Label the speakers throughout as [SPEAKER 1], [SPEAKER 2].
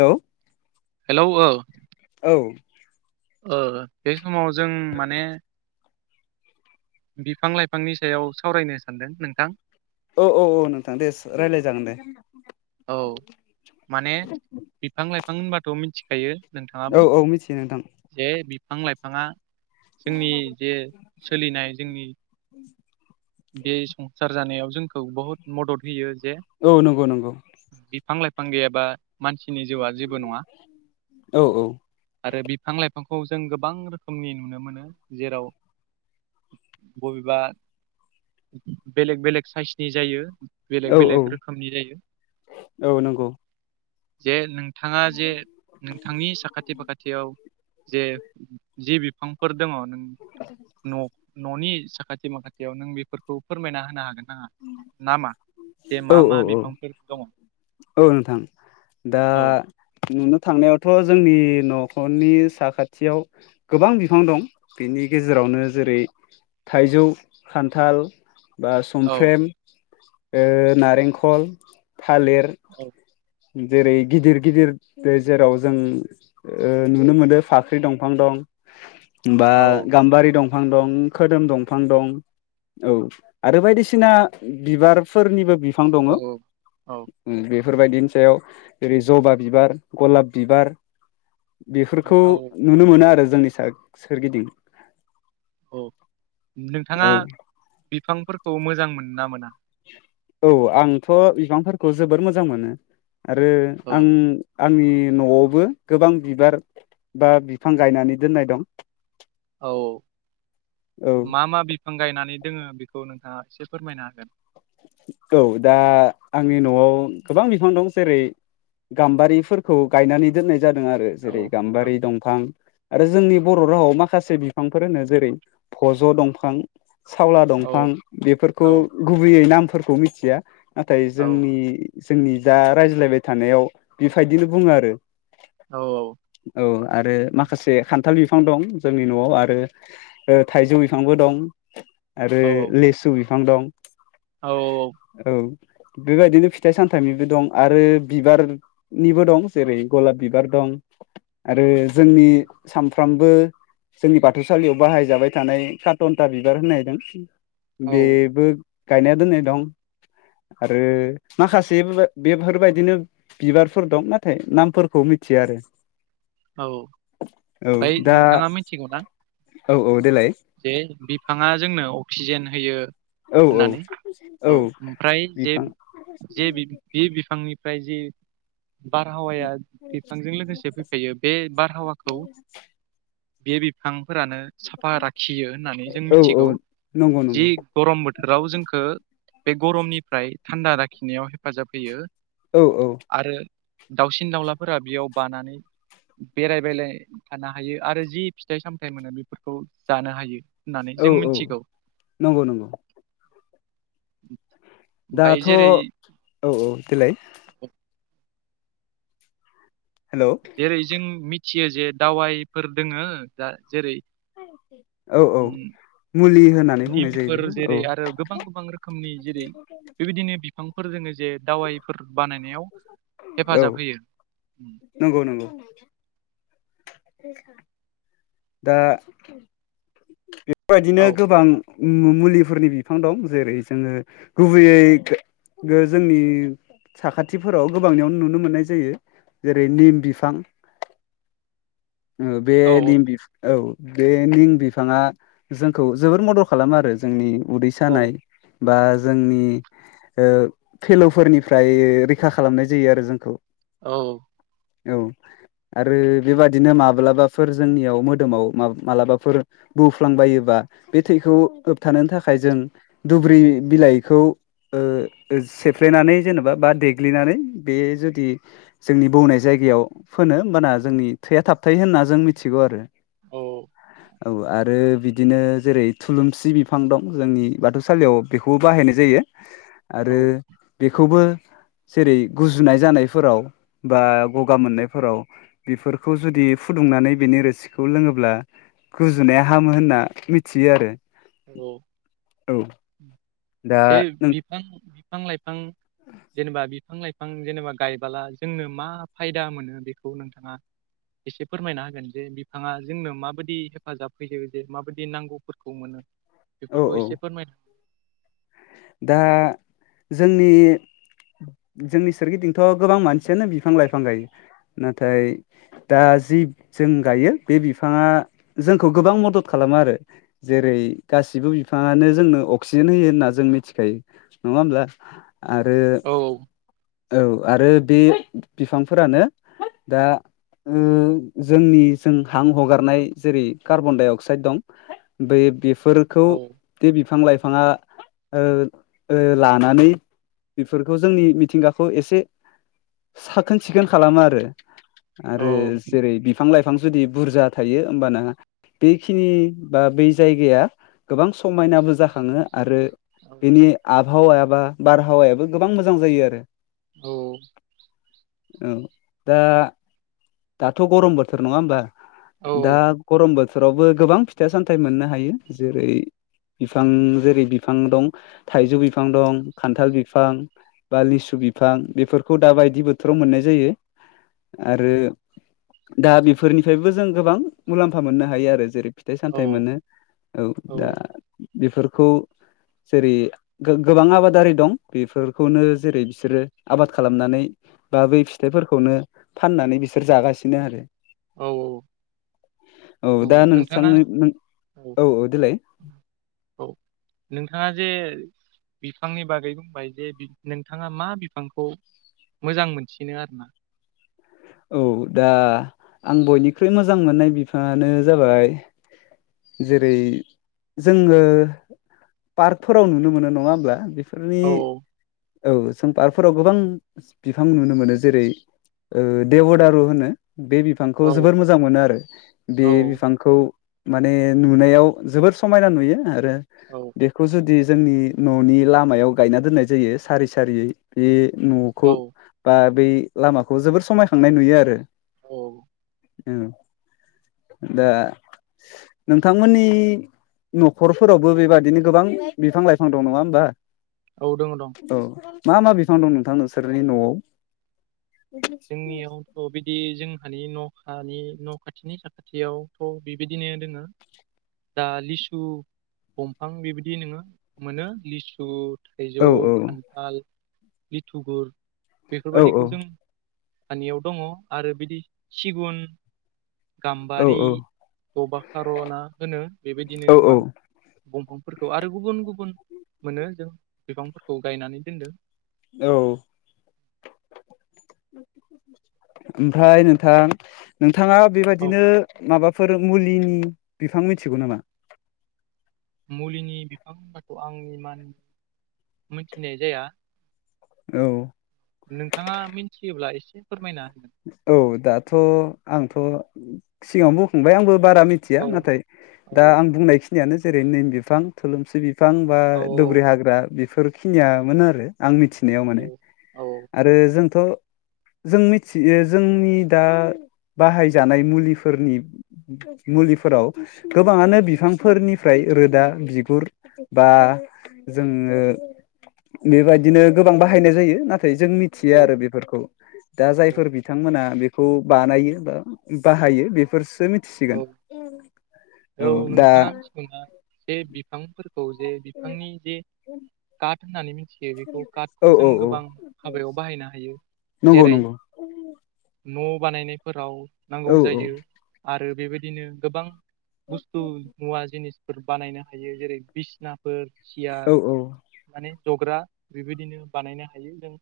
[SPEAKER 1] Hello
[SPEAKER 2] hello औ
[SPEAKER 1] औ
[SPEAKER 2] ओ बे समाव जों माने बिफां लाइफांनि सायाव सावरायनो सानदों नोंथां
[SPEAKER 1] औ औ औ नोंथां दे रायज्लाय जागोन दे
[SPEAKER 2] औ माने बिफां लाइफां होनबाथ मिथिखायो नोंथाङाबो
[SPEAKER 1] औ औ मिथियो नोंथां
[SPEAKER 2] जे बिफां लाइफाङा जोंनि जे सोलिनाय जोंनि बे संसार जानायाव जोंखौ बहुत मदद होयो जे
[SPEAKER 1] औ नंगौ नंगौ
[SPEAKER 2] बिफां लाइफां गैयाबा मानसिनि जिउआ जेबो नङा
[SPEAKER 1] औ औ
[SPEAKER 2] आरो बिफां लाइ फांखौ जों गोबां रोखोमनि नुनो मोनो जेराव बबेबा बेलेग बेलेग साइसनि जायो बेलेग
[SPEAKER 1] औ औ
[SPEAKER 2] बेलेक रोखोमनि जायो
[SPEAKER 1] औ नंगौ
[SPEAKER 2] जे नोंथाङा जे नोंथांनि साखाथि फाखाथियाव जे जि बिफांफोर दङ नों न ननि साखाथि माखाथियाव नों बेफोरखौ फोरमायना होनो हागोन नाङा ना मा जे मा
[SPEAKER 1] औ औ
[SPEAKER 2] मा
[SPEAKER 1] औ
[SPEAKER 2] बिफांफोर दङ
[SPEAKER 1] औ नोंथां दा
[SPEAKER 2] औ
[SPEAKER 1] नुनो थांनायावथ जोंनि नखरनि साखाथियाव गोबां बिफां दं बेनि गेजेराव नो जेरै थाइजौ खान्थाल बा
[SPEAKER 2] औ
[SPEAKER 1] सुमफ्रेम ओ नारेंखल थालेर
[SPEAKER 2] औ
[SPEAKER 1] जेरै गिदिर गिदिर जेराव जों ओ नुनो मोनो फाख्रि दंफां दं [inaudible] बा
[SPEAKER 2] औ
[SPEAKER 1] गाम्बारि दंफां दं खोदोम दंफां दं औ आरो बायदिसि सिना बिबारफोरनिबो बिफां दङ
[SPEAKER 2] औ
[SPEAKER 1] उम
[SPEAKER 2] औ
[SPEAKER 1] बे बेफोरबायदिनि सायाव जेरै जबा बिबार गलाब बिबार बेफोरखौ
[SPEAKER 2] औ
[SPEAKER 1] नुनो मोनो आरो जोंनि सा-सोरगिदिं
[SPEAKER 2] औ नोंथाङा बिफांफोरखौ मोजां मोनो ना मोना
[SPEAKER 1] औ आंथ बिफांफोरखौ जोबोर मोजां मोनो आरो
[SPEAKER 2] औ
[SPEAKER 1] आं आंनि नआवबो गोबां बिबार बा बिफां गायनानै दोननाय दं
[SPEAKER 2] औ
[SPEAKER 1] औ
[SPEAKER 2] मा मा बिफां गायनानै दोङो बे खौ नोंथाङा एसे फोरमायनो हागोन
[SPEAKER 1] औ दा आंनि नआव गोबां बिफां दं जेरै गाम्बारिफोरखौ गायनानै दोननाय जादों आरो जेरै
[SPEAKER 2] औ औ
[SPEAKER 1] गाम्बारि दंफां आरो जोंनि बर रावआव माखासे बिफांफोर होनो जेरै भज दंफां सावला दंफां
[SPEAKER 2] औ
[SPEAKER 1] बेफोरखौ
[SPEAKER 2] औ
[SPEAKER 1] गुबैयै नामफोरखौ मिथिया नाथाय
[SPEAKER 2] औ
[SPEAKER 1] जोंनि जोंनि जा रायज्लायबाय थानायाव बेफायदिनो बुङो आरो
[SPEAKER 2] औ औ
[SPEAKER 1] औ आरो माखासे खान्थाल बिफां दं जोंनि नआव आरो ओ थाइजौ बिफांबो दं आरो
[SPEAKER 2] औ
[SPEAKER 1] लेसु बिफां दं
[SPEAKER 2] औ
[SPEAKER 1] औ बेबायदिनो फिथाइ सामथाइनिबो दं आरो बिबारनिबो दं जेरै गलाब बिबार दं दं आरो जोंनि सामफ्रामबो जोंनि बाथौसालियाव बाहायजाबाय थानाय कारटनटा बिबार होननाय दों
[SPEAKER 2] औ
[SPEAKER 1] बेबो गायनाया दोननाय दं आरो माखासे [unintelligible] बेफोरबायदिनो बिबारफोर दं नाथाय नामफोरखौ मिथ थिया आरो
[SPEAKER 2] औ
[SPEAKER 1] औ
[SPEAKER 2] ओमफाय
[SPEAKER 1] दा
[SPEAKER 2] नोंथाङा मिथिगौ ना
[SPEAKER 1] औ औ देलाय
[SPEAKER 2] जे बिफाङा जोंनो अक्सिजेन होयो
[SPEAKER 1] औ औ
[SPEAKER 2] होननानै औ ओमफ्राय जे
[SPEAKER 1] बिफां
[SPEAKER 2] जे बि बे बिफांनिफ्राय जे बारहावाया बिफांजों लोगोसे फैफायो बे बारहावाखौ बे बिफांफोरानो साफा राखियो होननानै जों
[SPEAKER 1] औ
[SPEAKER 2] मिथिगौ
[SPEAKER 1] औ नंगौ
[SPEAKER 2] जि
[SPEAKER 1] नंगौ
[SPEAKER 2] गरम बोथोराव जोंखौ बे गरमनिफ्राय थान्दा लाखिनायाव हेफाजाब होयो
[SPEAKER 1] औ औ
[SPEAKER 2] आरो दाउसिन दाउलाफोरा बेयाव बानानै बेरायबेलाय थानो हायो आरो जि फिथाइ सामथाइ मोनो बेफोरखौ जानो हायो। होननानै
[SPEAKER 1] औ
[SPEAKER 2] जों
[SPEAKER 1] औ
[SPEAKER 2] मिथिगौ
[SPEAKER 1] नंगौ नंगौ
[SPEAKER 2] [inaudible]
[SPEAKER 1] दाथ' औ
[SPEAKER 2] जेरै
[SPEAKER 1] औ देलाय हेलौ
[SPEAKER 2] जेरै जों मिथियो जे दावाइफोर दोंङो दा जेरै
[SPEAKER 1] औ औ
[SPEAKER 2] उम
[SPEAKER 1] मुलि होननानै बुंनाय जायो
[SPEAKER 2] निमफोर
[SPEAKER 1] बेखौ
[SPEAKER 2] जेरै
[SPEAKER 1] औ
[SPEAKER 2] आरो गोबां गोबां रोखोमनि जेरै बेबायदिनो बिफांफोर जोंङो जे दावाइफोर बान
[SPEAKER 1] औ नंगौ नंगौ दा बेफोरबायदिनो
[SPEAKER 2] औ
[SPEAKER 1] गोबां उम मुलिफोरनि बिफां दं जेरै जोंङो गुबैयै गो जोंनि साखाथिफोराव गोबांनियावनो नुनो मोननाय जायो जेरै निम बिफां
[SPEAKER 2] [inaudible]
[SPEAKER 1] ओ बे
[SPEAKER 2] औ
[SPEAKER 1] निम बि औ बे निम बिफांङा जोंखौ जोबोर मदद खालामो आरो जोंनि उदै
[SPEAKER 2] औ
[SPEAKER 1] सानाय बा जोंनि ओ फेल'फोरनिफ्राय रैखा खालामनाय जायो आरो जोंखौ
[SPEAKER 2] औ
[SPEAKER 1] औ आरो बेबादिनो माब्लाबाफोर जोंनियाव -दोमाव मालाबाफोर बौफ्लांबायोबा बे थैखौ होबथानो थाखाय जों दुु ब्रि बिलाइखौ ओ सेफ्लेनानै जेनेबा बा देग्लिनानै बे जुदि जोंनि बौनाय जायगा -याव फोनो होमबाना जोंनि थैया थाबथायो होनना जों मिथिगौ आरो
[SPEAKER 2] औ
[SPEAKER 1] औ आरो बिदिनो जेरै थुलुंसि बिफां दं जोंनि बाथौसालियाव बेखौबो बाहायनाय जायो। आरो
[SPEAKER 2] औ
[SPEAKER 1] बेखौबो जेरै गुजुनाय जानायफोराव बा गगा मोननायफोराव बेफोरखौ जुदि बे फुदुंनानै बेनि रोसिखौ लोंङोब्ला गुजुनाया हामो होनना मिथियो आरो
[SPEAKER 2] औ
[SPEAKER 1] दा
[SPEAKER 2] जे
[SPEAKER 1] नों
[SPEAKER 2] बिफां बिफां लाइफां जेनेबा बिफां लाइफां -फां जेनेबा गायबाला जोंनो मा फायदा मोनो बेखौ नोंथांङा एसे फोरमायना होगोन जे बिफांङा जोंनो माबायदि हेफाजाब होयो जे माबायदि नांगौफोरखौ मोनो
[SPEAKER 1] औ औ
[SPEAKER 2] बेफोरखौ एसे फोमाय
[SPEAKER 1] दा जोंनि जोंनि सोरगिदिंथ' गोबां मानसियानो बिफां लाइफां गायो नाथाय दा जि जों गायो बे बिफांङा जोंखौ गोबां मदद खालामो आरो जेरै गासिबो बिफांङानो जोंनो अक्सिजेन होयो होनना जों मि मिथिखायो नंङा होमब्ला आरो
[SPEAKER 2] औ
[SPEAKER 1] औ आरो बे बिफांफोरानो दा ओ जोंनि जों हां हगारनाय जेरै कार्बन डाइ अक्साइद दं बै बेफोरखौ
[SPEAKER 2] औ
[SPEAKER 1] बे बिफां लाइफांङा ओ ओ लानानै बेफोरखौ जोंनि मिथिंगाखौ एसे साखोन सिखोन खालामो आरो
[SPEAKER 2] औ
[SPEAKER 1] आरो जेरै बिफां लाइ फां जुदि बुरजा थायो होमबा ना बेखिनि बा बै जायगाया गोबां समायनाबो जाखांङो आरो बेनि आबहावाया बा बारहावायाबो गोबां मोजां जायो आरो
[SPEAKER 2] औ
[SPEAKER 1] औ दा दाथ' गरम बोथोर नंङा होमबा दा
[SPEAKER 2] औ
[SPEAKER 1] गरम बो थोरावबो गोबां फिथाइ सामथाइ मोननो हायो जेरै बिफां जेरै बि फां दं थाइजु बिफां दं खान्थाल बिफां बा लिसु बिफां बेफोरखौ दा बायदि बोथोराव मोननाय जायो आरो दा बेफोरनिफायबो जों गोबां मुलाम्फा मोननो हायो आरो जेरै फिथाइ सामथाइ
[SPEAKER 2] औ
[SPEAKER 1] मोनो औ दा बेफोरखौ
[SPEAKER 2] [inaudible]
[SPEAKER 1] जेरै गो-गोबां आबादारि दं बेफोरखौनो जेरै बिसोरो आबाद खालामनानै बा बै फिथाइफोरखौनो फाननानै बिसोर जागासिनो आरो
[SPEAKER 2] औ
[SPEAKER 1] औ दा नोंसांनि औ औ देलाय
[SPEAKER 2] औ नोंथाङा जे बिफांनि बागै बुंबाय जे बि नोंथाङा मा बिफांखौ मोजां मोनसिनो आरो ना
[SPEAKER 1] औ दा आं बयनिख्रुइ मोजां मोननाय बिफाङानो जाबाय जेरै जोङो पार्कफोराव नुनो मोनो नङा होमब्ला बे फोरनि
[SPEAKER 2] औ
[SPEAKER 1] औ जों पार्कफोराव गोबां बिफां नुनो मोनो जेरै ओ देवदारु होनो बे बिफांखौ
[SPEAKER 2] औ
[SPEAKER 1] जोबोर मोजां मोनो आरो बे
[SPEAKER 2] औ
[SPEAKER 1] बिफांखौ माने नुनायाव जोबोर समायना नुयो आरो
[SPEAKER 2] औ
[SPEAKER 1] बेखौ जुदि जोंनि न'नि लामायाव गायना दोननाय जायो सारि सारियै बे न'खौ
[SPEAKER 2] औ
[SPEAKER 1] बा बै लामाखौ जोबोर समायखांनाय नुयो आरो
[SPEAKER 2] औ
[SPEAKER 1] ओ दा नोंथांमोननि न'खरफोरावबो बेबादिनो गोबां बिफां लाइफां दं नङा होमबा
[SPEAKER 2] औ दङो दं
[SPEAKER 1] औ मा मा बिफां दं नोंथां नोंसोरनि न'आव
[SPEAKER 2] जोंनियावथ' बिदि जों मानि न'खानि न' खाथिनि साखाथियावथ' बेबिदिनो दोङो दा लिसु दंफां बेबिदि नोङो मोनो लिसु
[SPEAKER 1] औ
[SPEAKER 2] थाइजौ
[SPEAKER 1] औ
[SPEAKER 2] खान्थाल लिथुगुर
[SPEAKER 1] औ औ
[SPEAKER 2] बेफोरबादिखौ जों हानियाव दङ आरो बिदि सिगुन
[SPEAKER 1] औ
[SPEAKER 2] गाम्बारि
[SPEAKER 1] औ
[SPEAKER 2] दबा खार'ना होनो बेबादिनो
[SPEAKER 1] औ
[SPEAKER 2] गोबां
[SPEAKER 1] औ
[SPEAKER 2] दंफांफोरखौ आरो गुबुन गुबुन मोनो जों बिफांफोरखौ गायनानै दोनदों
[SPEAKER 1] औ ओमफ्राय नोंथां [unintelligible] थाङा
[SPEAKER 2] औ
[SPEAKER 1] बेबादिनो माबाफोर मुलिनि बिफां मिथिगौ नामा
[SPEAKER 2] मुलिनि बिफां होनबाथखौ आं इमान मोनथिनाय जाया
[SPEAKER 1] औ
[SPEAKER 2] नोंथाङा मिन्थियोब्ला इ
[SPEAKER 1] औ दाथ' आंथ' सिगाङावनो बुंखांबाय आंबो बारा मिथिया
[SPEAKER 2] औ
[SPEAKER 1] नाथाय दा
[SPEAKER 2] औ
[SPEAKER 1] आं बुंनायखिनियानो जेरै निम बिफां थुलुमसि बि फां बा
[SPEAKER 2] औ
[SPEAKER 1] दुब्रि हाग्रा बि फोरखिनियामोन आरो आं मिथिनायाव
[SPEAKER 2] औ
[SPEAKER 1] माने
[SPEAKER 2] औ
[SPEAKER 1] आरो जोंथ' जों सि ए जोंनि दा बाहायजानाय मुलिफोरनि मुलिफोराव गोबाङानो बिफांफोरनिफ्राय रोदा बिगुर बा जोङो बेबायदिनो गोबां बाहायनाय जायो ना- थाय जों मिथिया
[SPEAKER 2] औ
[SPEAKER 1] आरो बेफोरखौ दा
[SPEAKER 2] औ
[SPEAKER 1] जायफोर बिथांमोना बे- खौ बानायो बा बाहायो बेफोरसो मिथिसिगोन
[SPEAKER 2] औ औ नोंथाङा मिथिगौना बे बिफांफोरखौ जे बिफांनि जे काट होननानै मिथियो बेखौ
[SPEAKER 1] औ
[SPEAKER 2] कार्टखौ जों
[SPEAKER 1] औ औ
[SPEAKER 2] गोबां हाबायाव बाहायनो हायो
[SPEAKER 1] नंगौ
[SPEAKER 2] जेरै
[SPEAKER 1] नंगौ।
[SPEAKER 2] न' बानायनायफोराव नांगौ
[SPEAKER 1] औ औ
[SPEAKER 2] जायो आरो बेबायदिनो गोबां बुस्थु मुवा जिनिसफोर बानायनो हायो जेरै बिसिना फोर
[SPEAKER 1] औ
[SPEAKER 2] सियार माने जग्रा बेबायदिनो बानायनो हायो जों।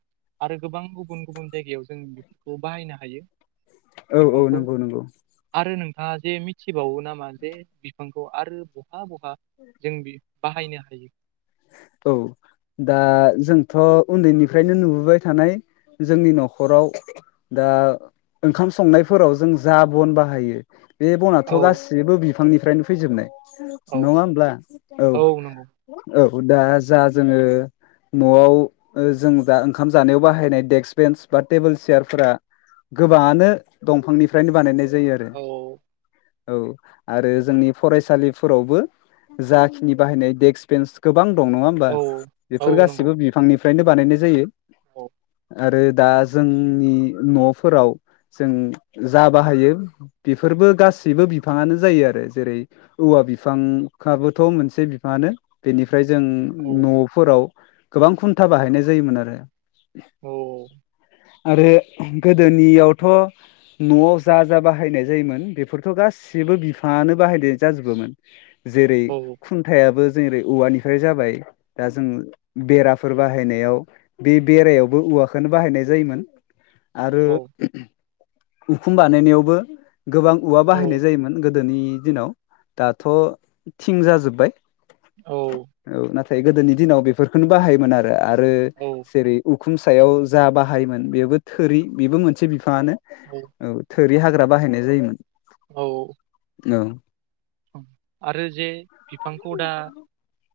[SPEAKER 2] आरो गोबां गुबुन गुबुन जायगायाव जों बेफोरखौ बाहायनो हायो।
[SPEAKER 1] औ औ
[SPEAKER 2] बिफांखौ
[SPEAKER 1] नंगौ नंगौ
[SPEAKER 2] आरो नों थाङा जे मिथिबावो नामा जे बिफांखौ आरो बहा बहा जों बि बाहायनो हायो
[SPEAKER 1] औ दा जोंथ' उन्दैनिफ्रायनो नुबोबाय थानाय। जोंनि न'खराव दा ओंखाम संनायफोराव जों जा बन बाहायो बे
[SPEAKER 2] औ
[SPEAKER 1] बनाथ' गासिबो बे बिफांनिफ्रायनो फैजोबनाय। नङा
[SPEAKER 2] औ
[SPEAKER 1] होमब्ला औ औ दा जा जोङो न'आव ओ जों दा ओंखाम जानायाव बाहायनाय डेक्स बेन्स बा टेबोल चियारफोरा गोबाङानो दंफांनिफ्रायनो बानायनाय जायो आरो।
[SPEAKER 2] औ औ
[SPEAKER 1] औ आरो जोंनि फरायसालिफोरावबो जाखिनि बाहायनाय डेक्स बेन्स गोबां दं नङा होमबा
[SPEAKER 2] औ
[SPEAKER 1] बेफोर गासिबो बिफांनिफ्रायनो बानायनाय जायो।
[SPEAKER 2] अ
[SPEAKER 1] आरो दा जोंनि न'फोराव जों जा बाहायो बेफोर बो गासैबो बिफाङानो जायो आरो जेरै औवा बिफांखाबोथ' मोनसे बिफाङानो। बेनिफ्राय जों
[SPEAKER 2] औ
[SPEAKER 1] न'फोराव गोबां खुन्था बाहायनाय जायोमोन आरो।
[SPEAKER 2] अ
[SPEAKER 1] आरो गोदोनियावथ' न'आव जा जा बाहायनाय जायोमोन बेफोरथ' गासि बो बिफाङानो बाहायदे जाजोबोमोन जेरै
[SPEAKER 2] औ
[SPEAKER 1] खुन्थायाबो जेरै औवानिफ्राय जाबाय दा जों बेराफोर बाहायनायाव बे बेरायावबो औवाखोनो बाहायनाय जायोमोन। आरो
[SPEAKER 2] औ
[SPEAKER 1] उखुम बानायनायावबो गोबां उवा बाहायनाय जायोमोन गो दोनि दिनाव दाथ' थिं जाजोब्बाय।
[SPEAKER 2] औ
[SPEAKER 1] फाय गोदोनि दिनाव बेफोरखोनो बाहायोमोन आरो आरो
[SPEAKER 2] औ
[SPEAKER 1] जेरै उ खुम सायाव जा बाहायोमोन बेबो थोरि बेबो मोनसे बिफाङानो औ। थोरि हाग्रा बाहायनाय जायोमोन।
[SPEAKER 2] औ
[SPEAKER 1] ओं
[SPEAKER 2] आरो जे बिफांखौ दा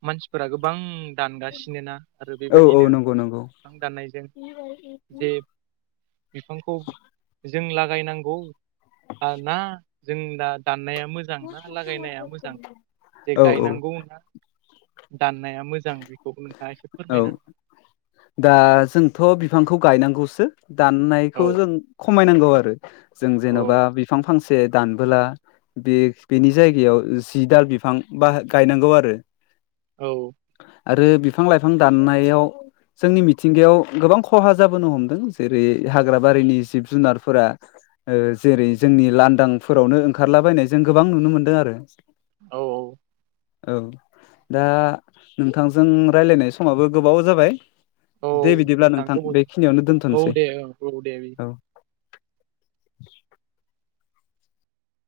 [SPEAKER 2] मानसिफोरा गोबां दानगासिनो ना आरो
[SPEAKER 1] औ औ
[SPEAKER 2] बेबायदिनो
[SPEAKER 1] नंगौ नंगौ
[SPEAKER 2] बिफां दाननायजों जे बिफांखौ जों लागायनांगौ बा ना जों दा दाननाया मोजां ना लागायनाया मोजां जे
[SPEAKER 1] औ औ
[SPEAKER 2] गायनांगौना दाननाया मोजां बेखौबो नोंथाङा एसे
[SPEAKER 1] औ
[SPEAKER 2] फोरमायना
[SPEAKER 1] दा जोंथ' बिफांखौ गायनांगौसो।
[SPEAKER 2] हो।
[SPEAKER 1] दाननायखौ जों खमायनांगौ आरो जों
[SPEAKER 2] औ
[SPEAKER 1] जेन'बा बिफां फांसे से दानबोला बे बेनि जायगायाव जि दाल बिफां बा गायनांगौ आरो।
[SPEAKER 2] औ
[SPEAKER 1] आरो बिफां लाइफां दाननायाव जोंनि मिथिंगायाव गोबां खहा जाबोनो हमदों जेरै हाग्रा बारिनि जिब जुनारफोरा ओ जेरै जोंनि लानदांफोरावनो ओंखारलाबायनाय जों गोबां नुनो मोनदों आरो।
[SPEAKER 2] औ औ।
[SPEAKER 1] औ दा नोंथांजों रायलायनाय समाबो गोबाव जाबाय।
[SPEAKER 2] औ
[SPEAKER 1] दे बिदिब्ला नोंथां
[SPEAKER 2] गोबाव
[SPEAKER 1] बेखिनियावनो
[SPEAKER 2] औ
[SPEAKER 1] दोनथनोसै
[SPEAKER 2] दे औ औ दे
[SPEAKER 1] औ। [inaudible]